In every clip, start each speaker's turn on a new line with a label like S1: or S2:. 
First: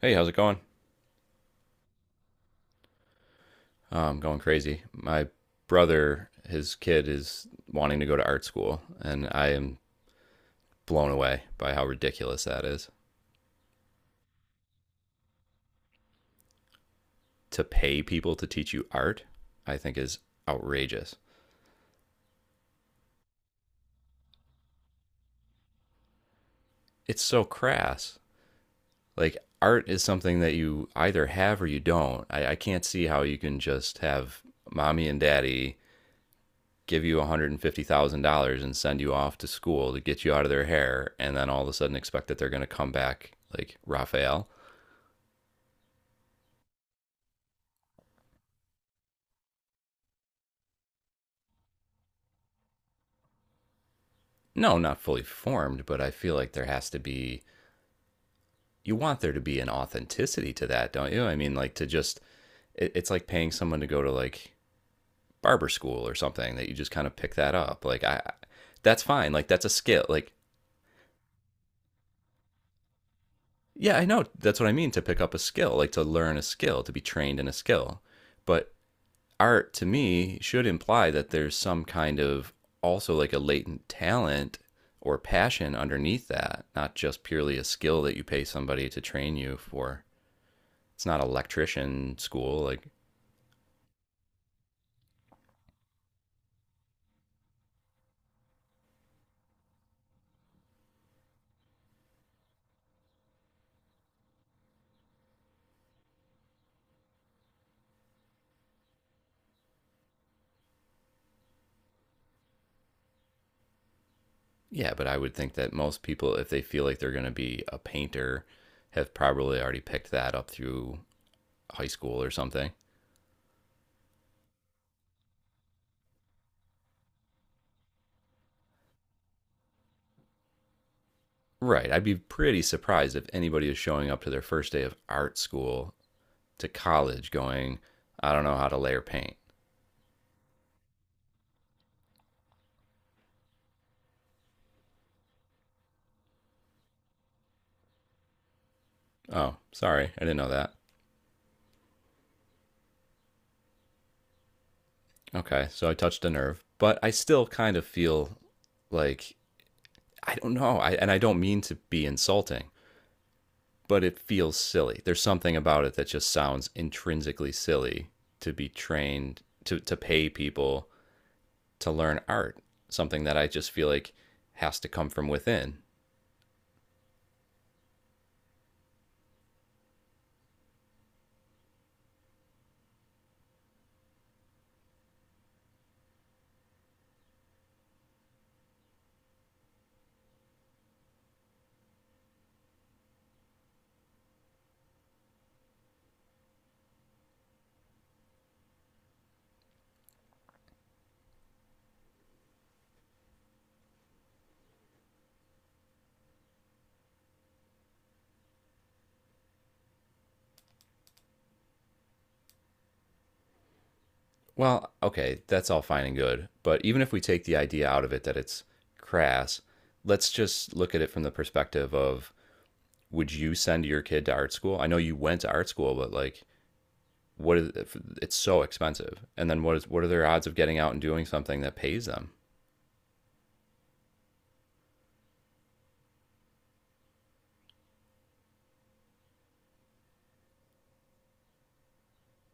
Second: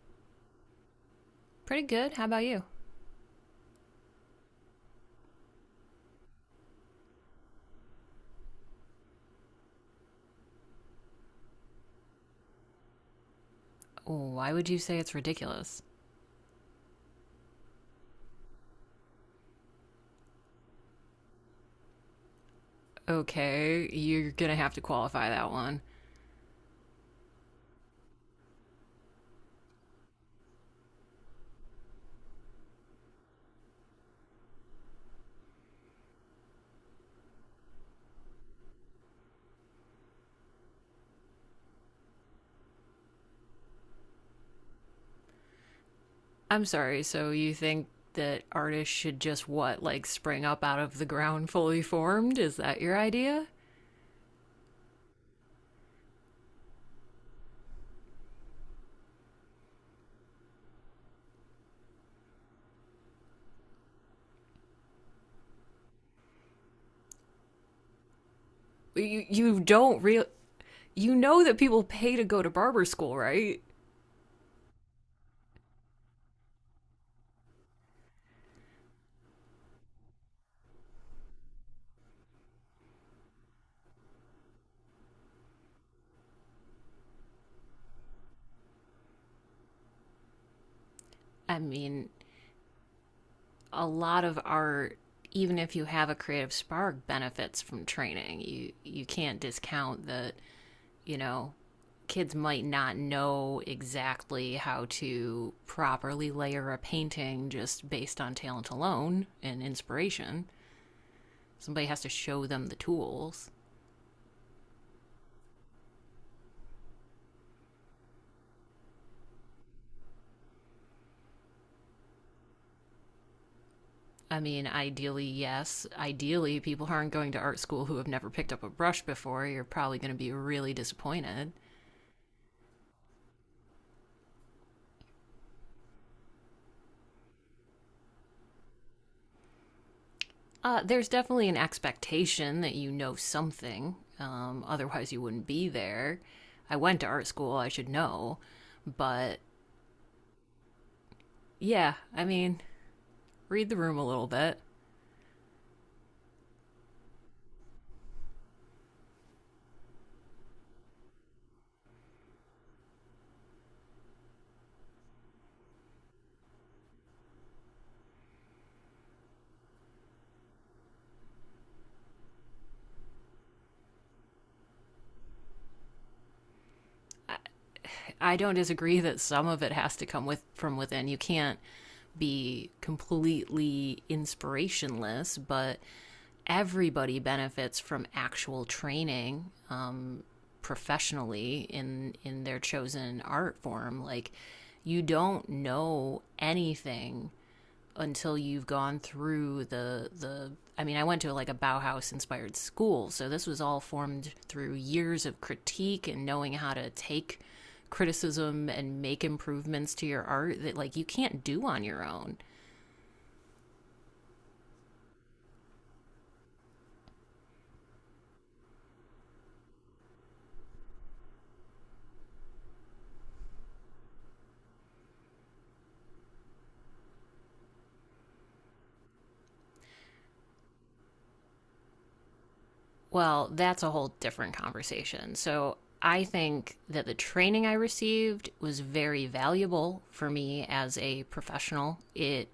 S1: Hey, how's it going?
S2: Pretty good. How about you?
S1: I'm going crazy. My brother, his kid is wanting to go to art school, and I am blown away by how ridiculous that is.
S2: Why would you say it's ridiculous?
S1: To pay people to teach you art, I think is outrageous.
S2: Okay, you're gonna have to qualify that one.
S1: It's so crass. Like art is something that you either have or you don't. I can't see how you can just have mommy and daddy give you $150,000 and send you off to school to get you out of their hair and then all of a sudden expect that they're going to come back like Raphael.
S2: I'm sorry, so you think that artists should just what, like spring up out of the ground fully formed? Is that your idea?
S1: No, not fully formed, but I feel like there has to be, you want there to be an authenticity to that, don't you? I mean, like to just, it's like paying someone to go to like barber school or something that you just kind of pick that up. That's
S2: You,
S1: fine. Like,
S2: you
S1: that's a
S2: don't
S1: skill.
S2: real.
S1: Like,
S2: You know that people pay to go to barber school, right?
S1: yeah, I know. That's what I mean, to pick up a skill, like to learn a skill, to be trained in a skill. But art to me should imply that there's some kind of also like a latent talent or passion underneath that, not just purely a skill that you pay somebody to train you for. It's not
S2: I mean,
S1: electrician school like,
S2: a lot of art, even if you have a creative spark, benefits from training. You can't discount that you know, kids might not know exactly how to properly layer a painting just based on talent alone and inspiration. Somebody has to show them the tools.
S1: yeah, but I would think that most people, if they feel like they're going to be a painter, have probably already picked that up through high school or something.
S2: I mean, ideally, yes. Ideally, people aren't going to art school who have never picked up a brush before, you're probably going to be really disappointed.
S1: Right. I'd be pretty surprised if anybody is showing up to their first day of art school, to college, going, I don't know how to layer paint.
S2: There's definitely an expectation that you know something, otherwise, you wouldn't be there. I went to art school, I should know. But
S1: Oh, sorry. I didn't know that.
S2: yeah, I mean, read the room a little bit.
S1: Okay. So I touched a nerve, but I still kind of feel like I don't know. I, and I don't mean to be insulting, but it feels silly. There's something about it that just sounds intrinsically silly to be trained to pay people to learn art, something that I just feel like has to come from within.
S2: I don't disagree that some of it has to come with from within. You can't be completely inspirationless, but everybody benefits from actual training professionally in their chosen art form. Like you don't know anything until you've gone through the I mean I went to like a Bauhaus inspired school, so this was all formed through years of critique and knowing how to take criticism and make improvements to your art that like you can't do on your own.
S1: Well, okay, that's all fine and good, but even if we take the idea out of it that it's crass, let's just look at it from the perspective of, would you send your kid to art school? I know you went to art school, but like, what is, it's so expensive? And then what is, what are their odds of getting out and doing something that pays them?
S2: Well, that's a whole different conversation. So I think that the training I received was very valuable for me as a professional. It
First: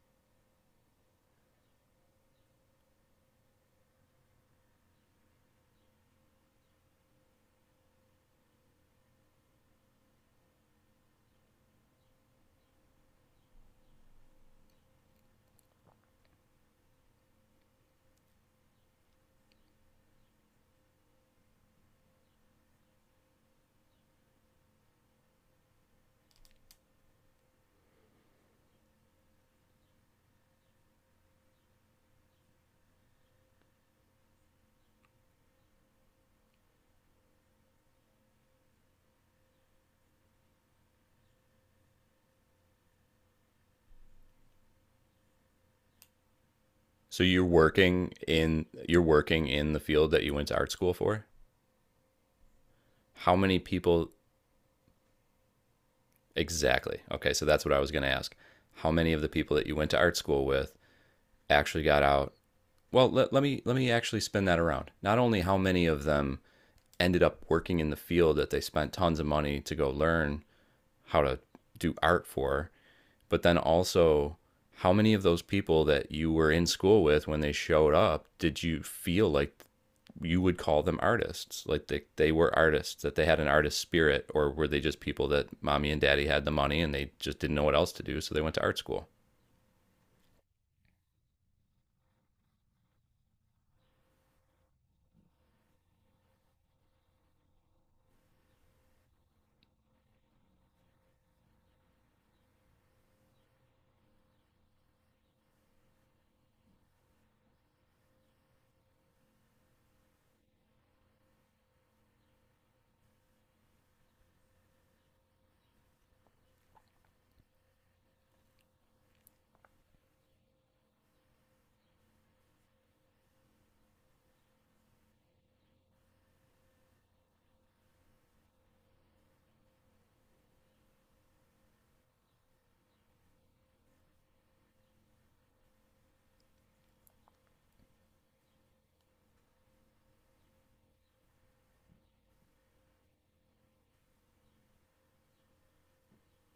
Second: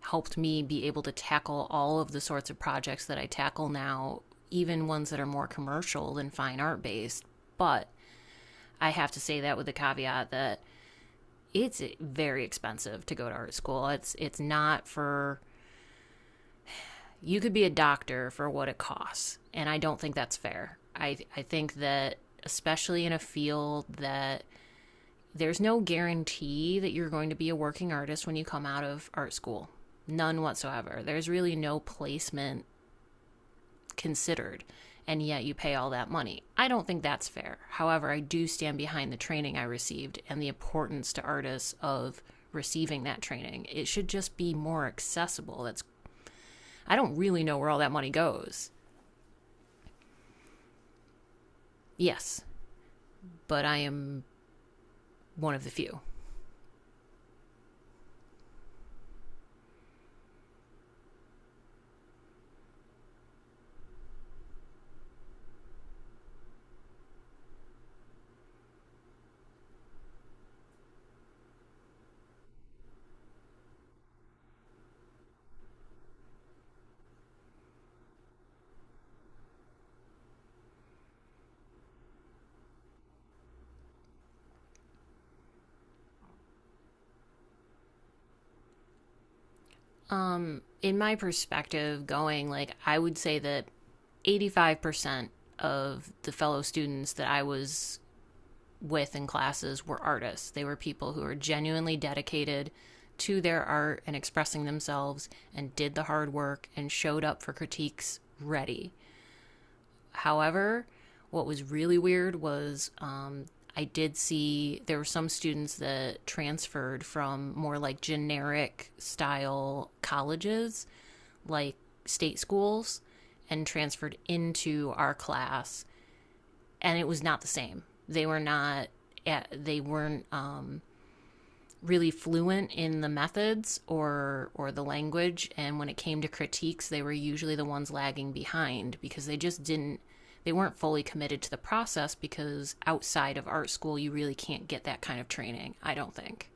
S2: helped me be able to tackle all of the sorts of projects that I tackle now, even ones that are more commercial than fine art based. But I have to say that with the caveat that it's very expensive to go to art school. It's not for you could be a doctor for what it costs, and I don't think that's fair. I think that especially in a field that there's no guarantee that you're going to be a working artist when you come out of art school. None whatsoever. There's really no placement considered, and yet you pay all that money. I don't think that's fair. However, I do stand behind the training I received and the importance to artists of receiving that training. It should just be more accessible. That's I don't
S1: So you're
S2: really know where all that money
S1: working in,
S2: goes.
S1: you're working in the field that you went to art school for.
S2: Yes,
S1: How many
S2: but I
S1: people
S2: am one of the few.
S1: exactly? Okay, so that's what I was going to ask. How many of the people that you went to art school with actually got out? Well, let me actually spin that around. Not only how many of them ended up working in the field that they spent tons of money to go learn how to do art for, but then also, how many of those people that you were in school with when they showed up did you feel like you would call them artists? Like they were artists, that they had an artist spirit, or were they just people that mommy and daddy had the money and they just didn't know what else to do, so they went to art school?
S2: In my perspective going, like, I would say that 85% of the fellow students that I was with in classes were artists. They were people who were genuinely dedicated to their art and expressing themselves and did the hard work and showed up for critiques ready. However, what was really weird was I did see there were some students that transferred from more like generic style colleges, like state schools, and transferred into our class, and it was not the same. They were not they weren't really fluent in the methods or the language, and when it came to critiques they were usually the ones lagging behind because they just didn't they weren't fully committed to the process, because outside of art school you really can't get that kind of training I don't think.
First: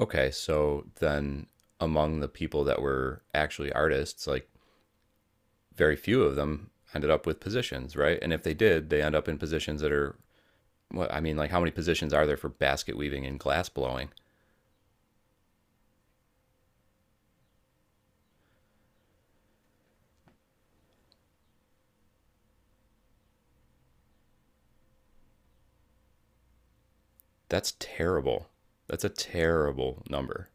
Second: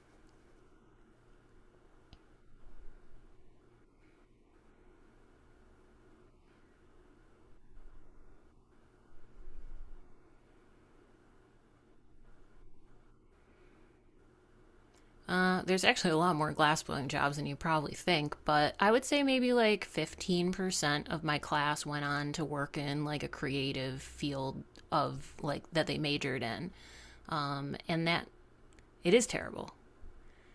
S1: Okay, so then among the people that were actually artists, like very few of them ended up with positions, right? And if they did, they end up in positions that are, well, I mean, like how many positions are there for basket weaving and glass blowing?
S2: There's actually a lot more glass blowing jobs than you probably think, but I would say maybe like 15% of my class went on to work in like a creative field of like that they majored in.
S1: That's
S2: And that
S1: terrible. That's a
S2: it is terrible.
S1: terrible number.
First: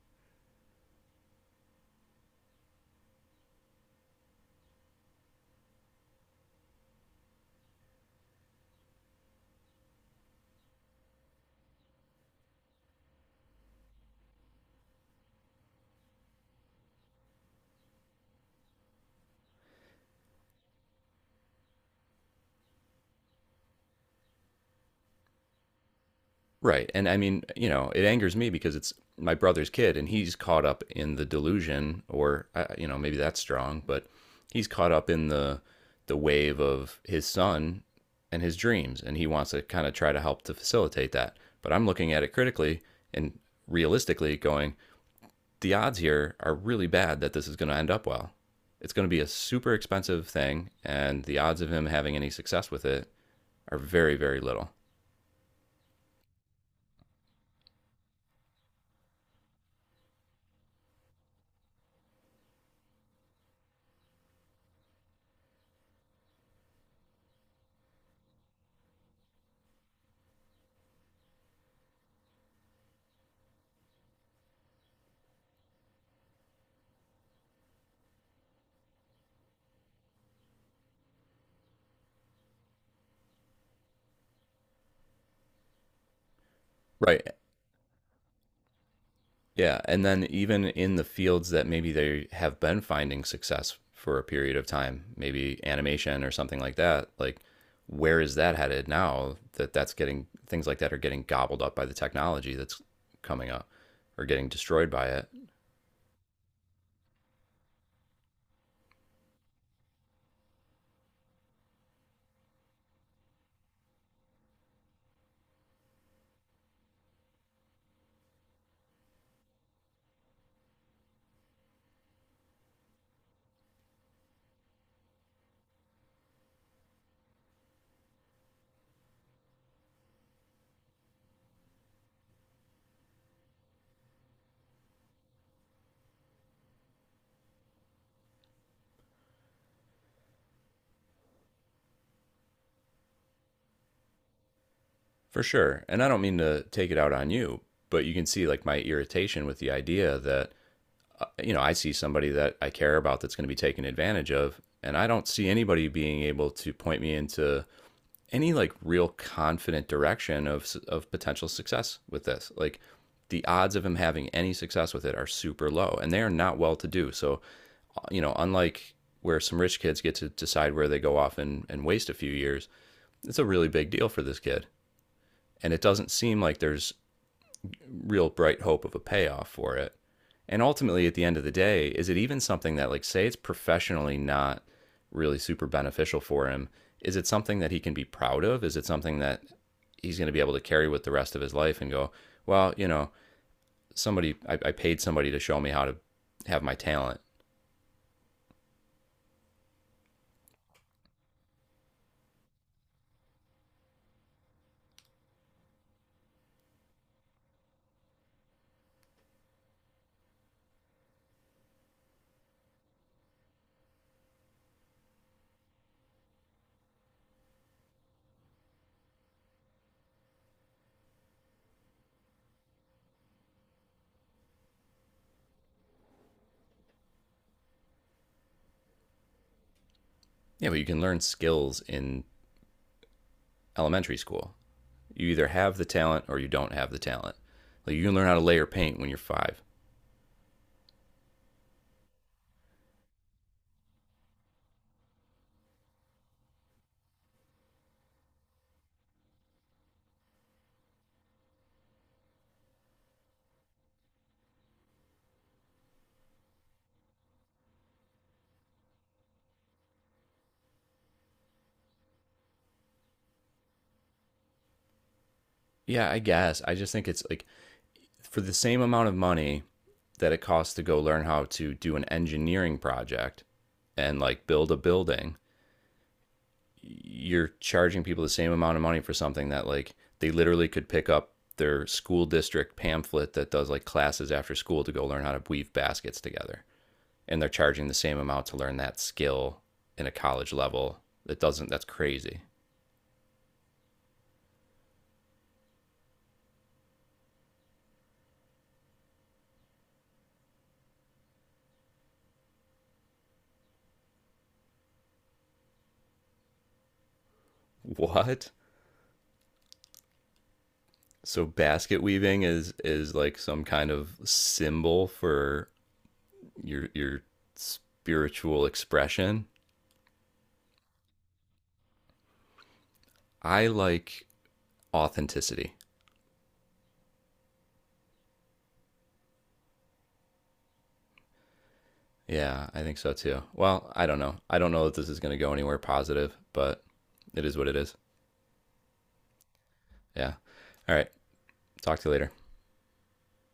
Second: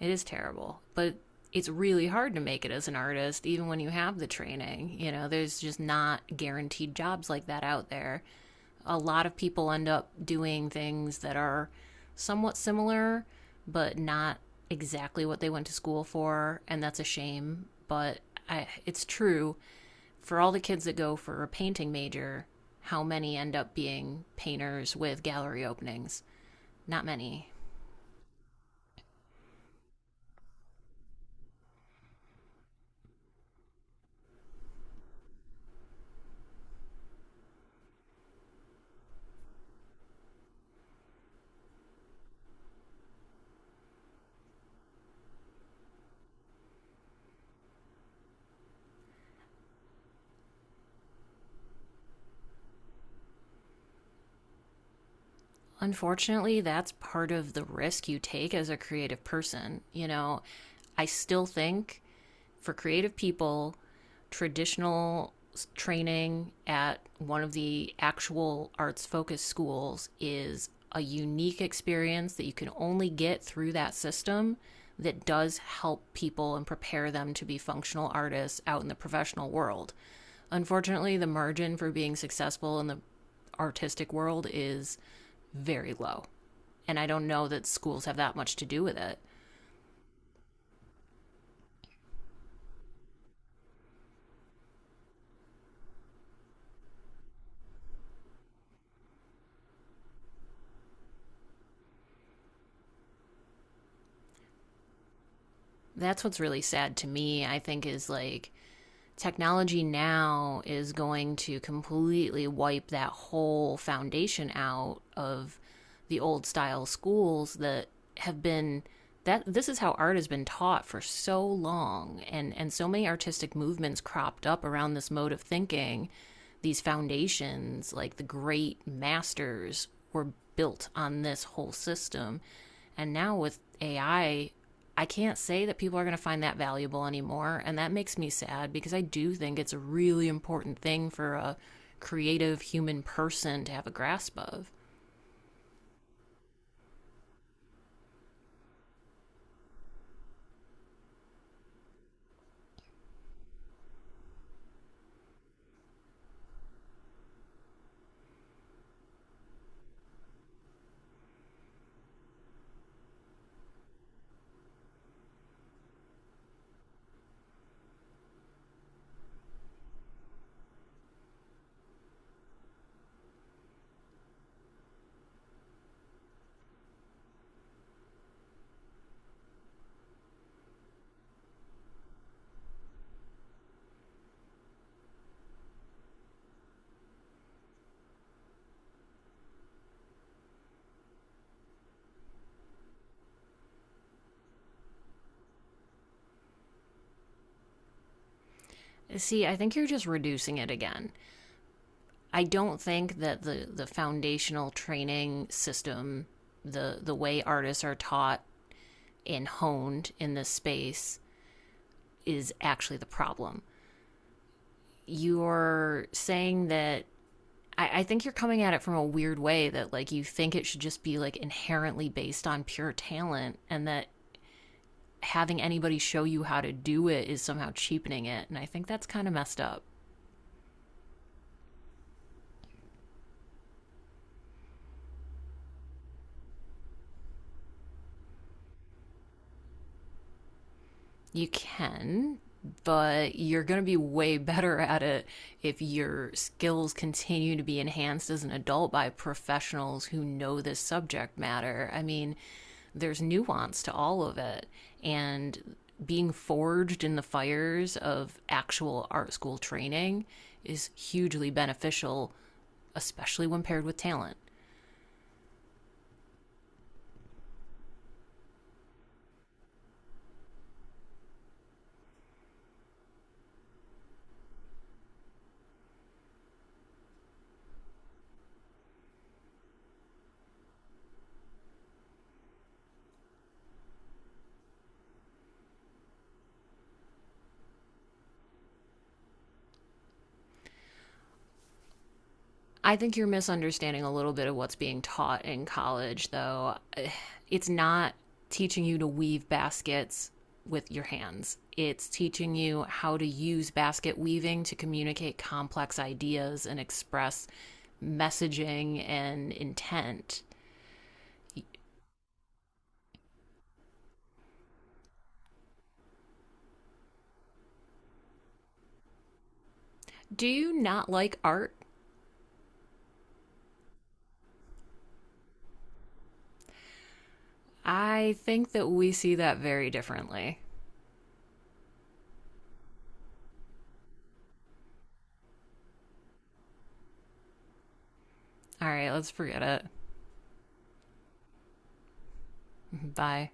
S2: It is terrible, but it's really hard to make it as an artist, even when you have the training. You know, there's just not guaranteed jobs like that out there. A lot of people end up doing things that are somewhat similar, but not exactly what they went to school for, and that's a shame. But I, it's true, for all the kids that go for a painting major, how many end up being painters with gallery openings?
S1: Right.
S2: Not
S1: And I mean,
S2: many.
S1: you know, it angers me because it's my brother's kid and he's caught up in the delusion, or you know, maybe that's strong, but he's caught up in the wave of his son and his dreams and he wants to kind of try to help to facilitate that. But I'm looking at it critically and realistically, going, the odds here are really bad that this is going to end up well. It's going to be a super expensive thing and the odds of him having any success with it are very, very little.
S2: Unfortunately, that's part of the risk you take as a creative person. You know, I still think for creative people traditional training at one of the actual arts focused schools is a unique experience that you can only get through that system, that does help people and prepare them to be functional artists out in the professional world. Unfortunately, the margin for being successful in the artistic world is very low. And I
S1: Right.
S2: don't know that schools have that much to do with it.
S1: Yeah, and then even in the fields that maybe they have been finding success for a period of time, maybe animation or something like that, like where is that headed now that that's getting, things like that are getting gobbled up by the technology that's coming up or getting destroyed by it?
S2: That's what's really sad to me, I think, is like technology now is going to completely wipe that whole foundation out of the old style schools that have been that this is how art has been taught for so long, and so many artistic movements cropped up around this mode of thinking, these foundations like the great masters were built on this whole system, and now with AI I can't say that people are going to find that valuable anymore. And that makes me sad because I do think it's a really important thing for a creative human person to have a grasp of.
S1: For sure. And I don't mean to take it out on you, but you can see like my irritation with the idea that, you know, I see somebody that I care about that's going to be taken advantage of and I don't see anybody being able to point me into any like real confident direction of potential success with this. Like the odds of him having any success with it are super low and they are not well to do. So, you know, unlike where some rich kids get to decide where they go off and waste a few years, it's a really big deal for this kid. And it doesn't seem like there's real bright hope of a payoff for it. And ultimately, at the end of the day, is it even something that, like, say it's professionally not really super beneficial for him? Is it something that he can be proud of? Is it something that he's going to be able to carry with the rest of his life and go, well, you know, somebody, I paid somebody to show me how to have my talent.
S2: See, I think you're just reducing it again. I don't think that the foundational training system, the way artists are taught and honed in this space, is actually the problem. You're saying that I think you're coming at it from a weird way that like you think it should just be like inherently based on pure talent, and that having anybody show you how to do it is somehow cheapening it. And I think that's kind of messed up.
S1: Yeah, but you can learn skills in elementary school. You either have the talent or you don't have the talent. Like, you can learn how to layer paint when you're 5.
S2: You can, but you're going to be way better at it if your skills continue to be enhanced as an adult by professionals who know this subject matter. I mean, there's nuance to all of it. And being forged in the fires of actual art school training is hugely beneficial, especially when paired with talent.
S1: Yeah, I guess. I just think it's like, for the same amount of money that it costs to go learn how to do an engineering project and like build a building, you're charging people the same amount of money for something that like they literally could pick up their school district pamphlet that does like classes after school to go learn how to weave baskets together. And they're charging the same amount to learn that skill in a college level. That doesn't that's crazy.
S2: I think you're misunderstanding a little bit of what's being taught in college, though. It's not teaching you to weave baskets with your hands, it's teaching you how to use basket weaving to communicate complex ideas and express
S1: What?
S2: messaging and intent.
S1: So basket weaving is like some kind of symbol for your spiritual expression.
S2: Do you not like art?
S1: I like authenticity.
S2: I think that we see that very differently.
S1: Yeah, I think so too. Well, I don't know. I don't know that this is going to go anywhere positive, but it is what it is.
S2: All right, let's forget it.
S1: Yeah. All right. Talk to you later.
S2: Bye.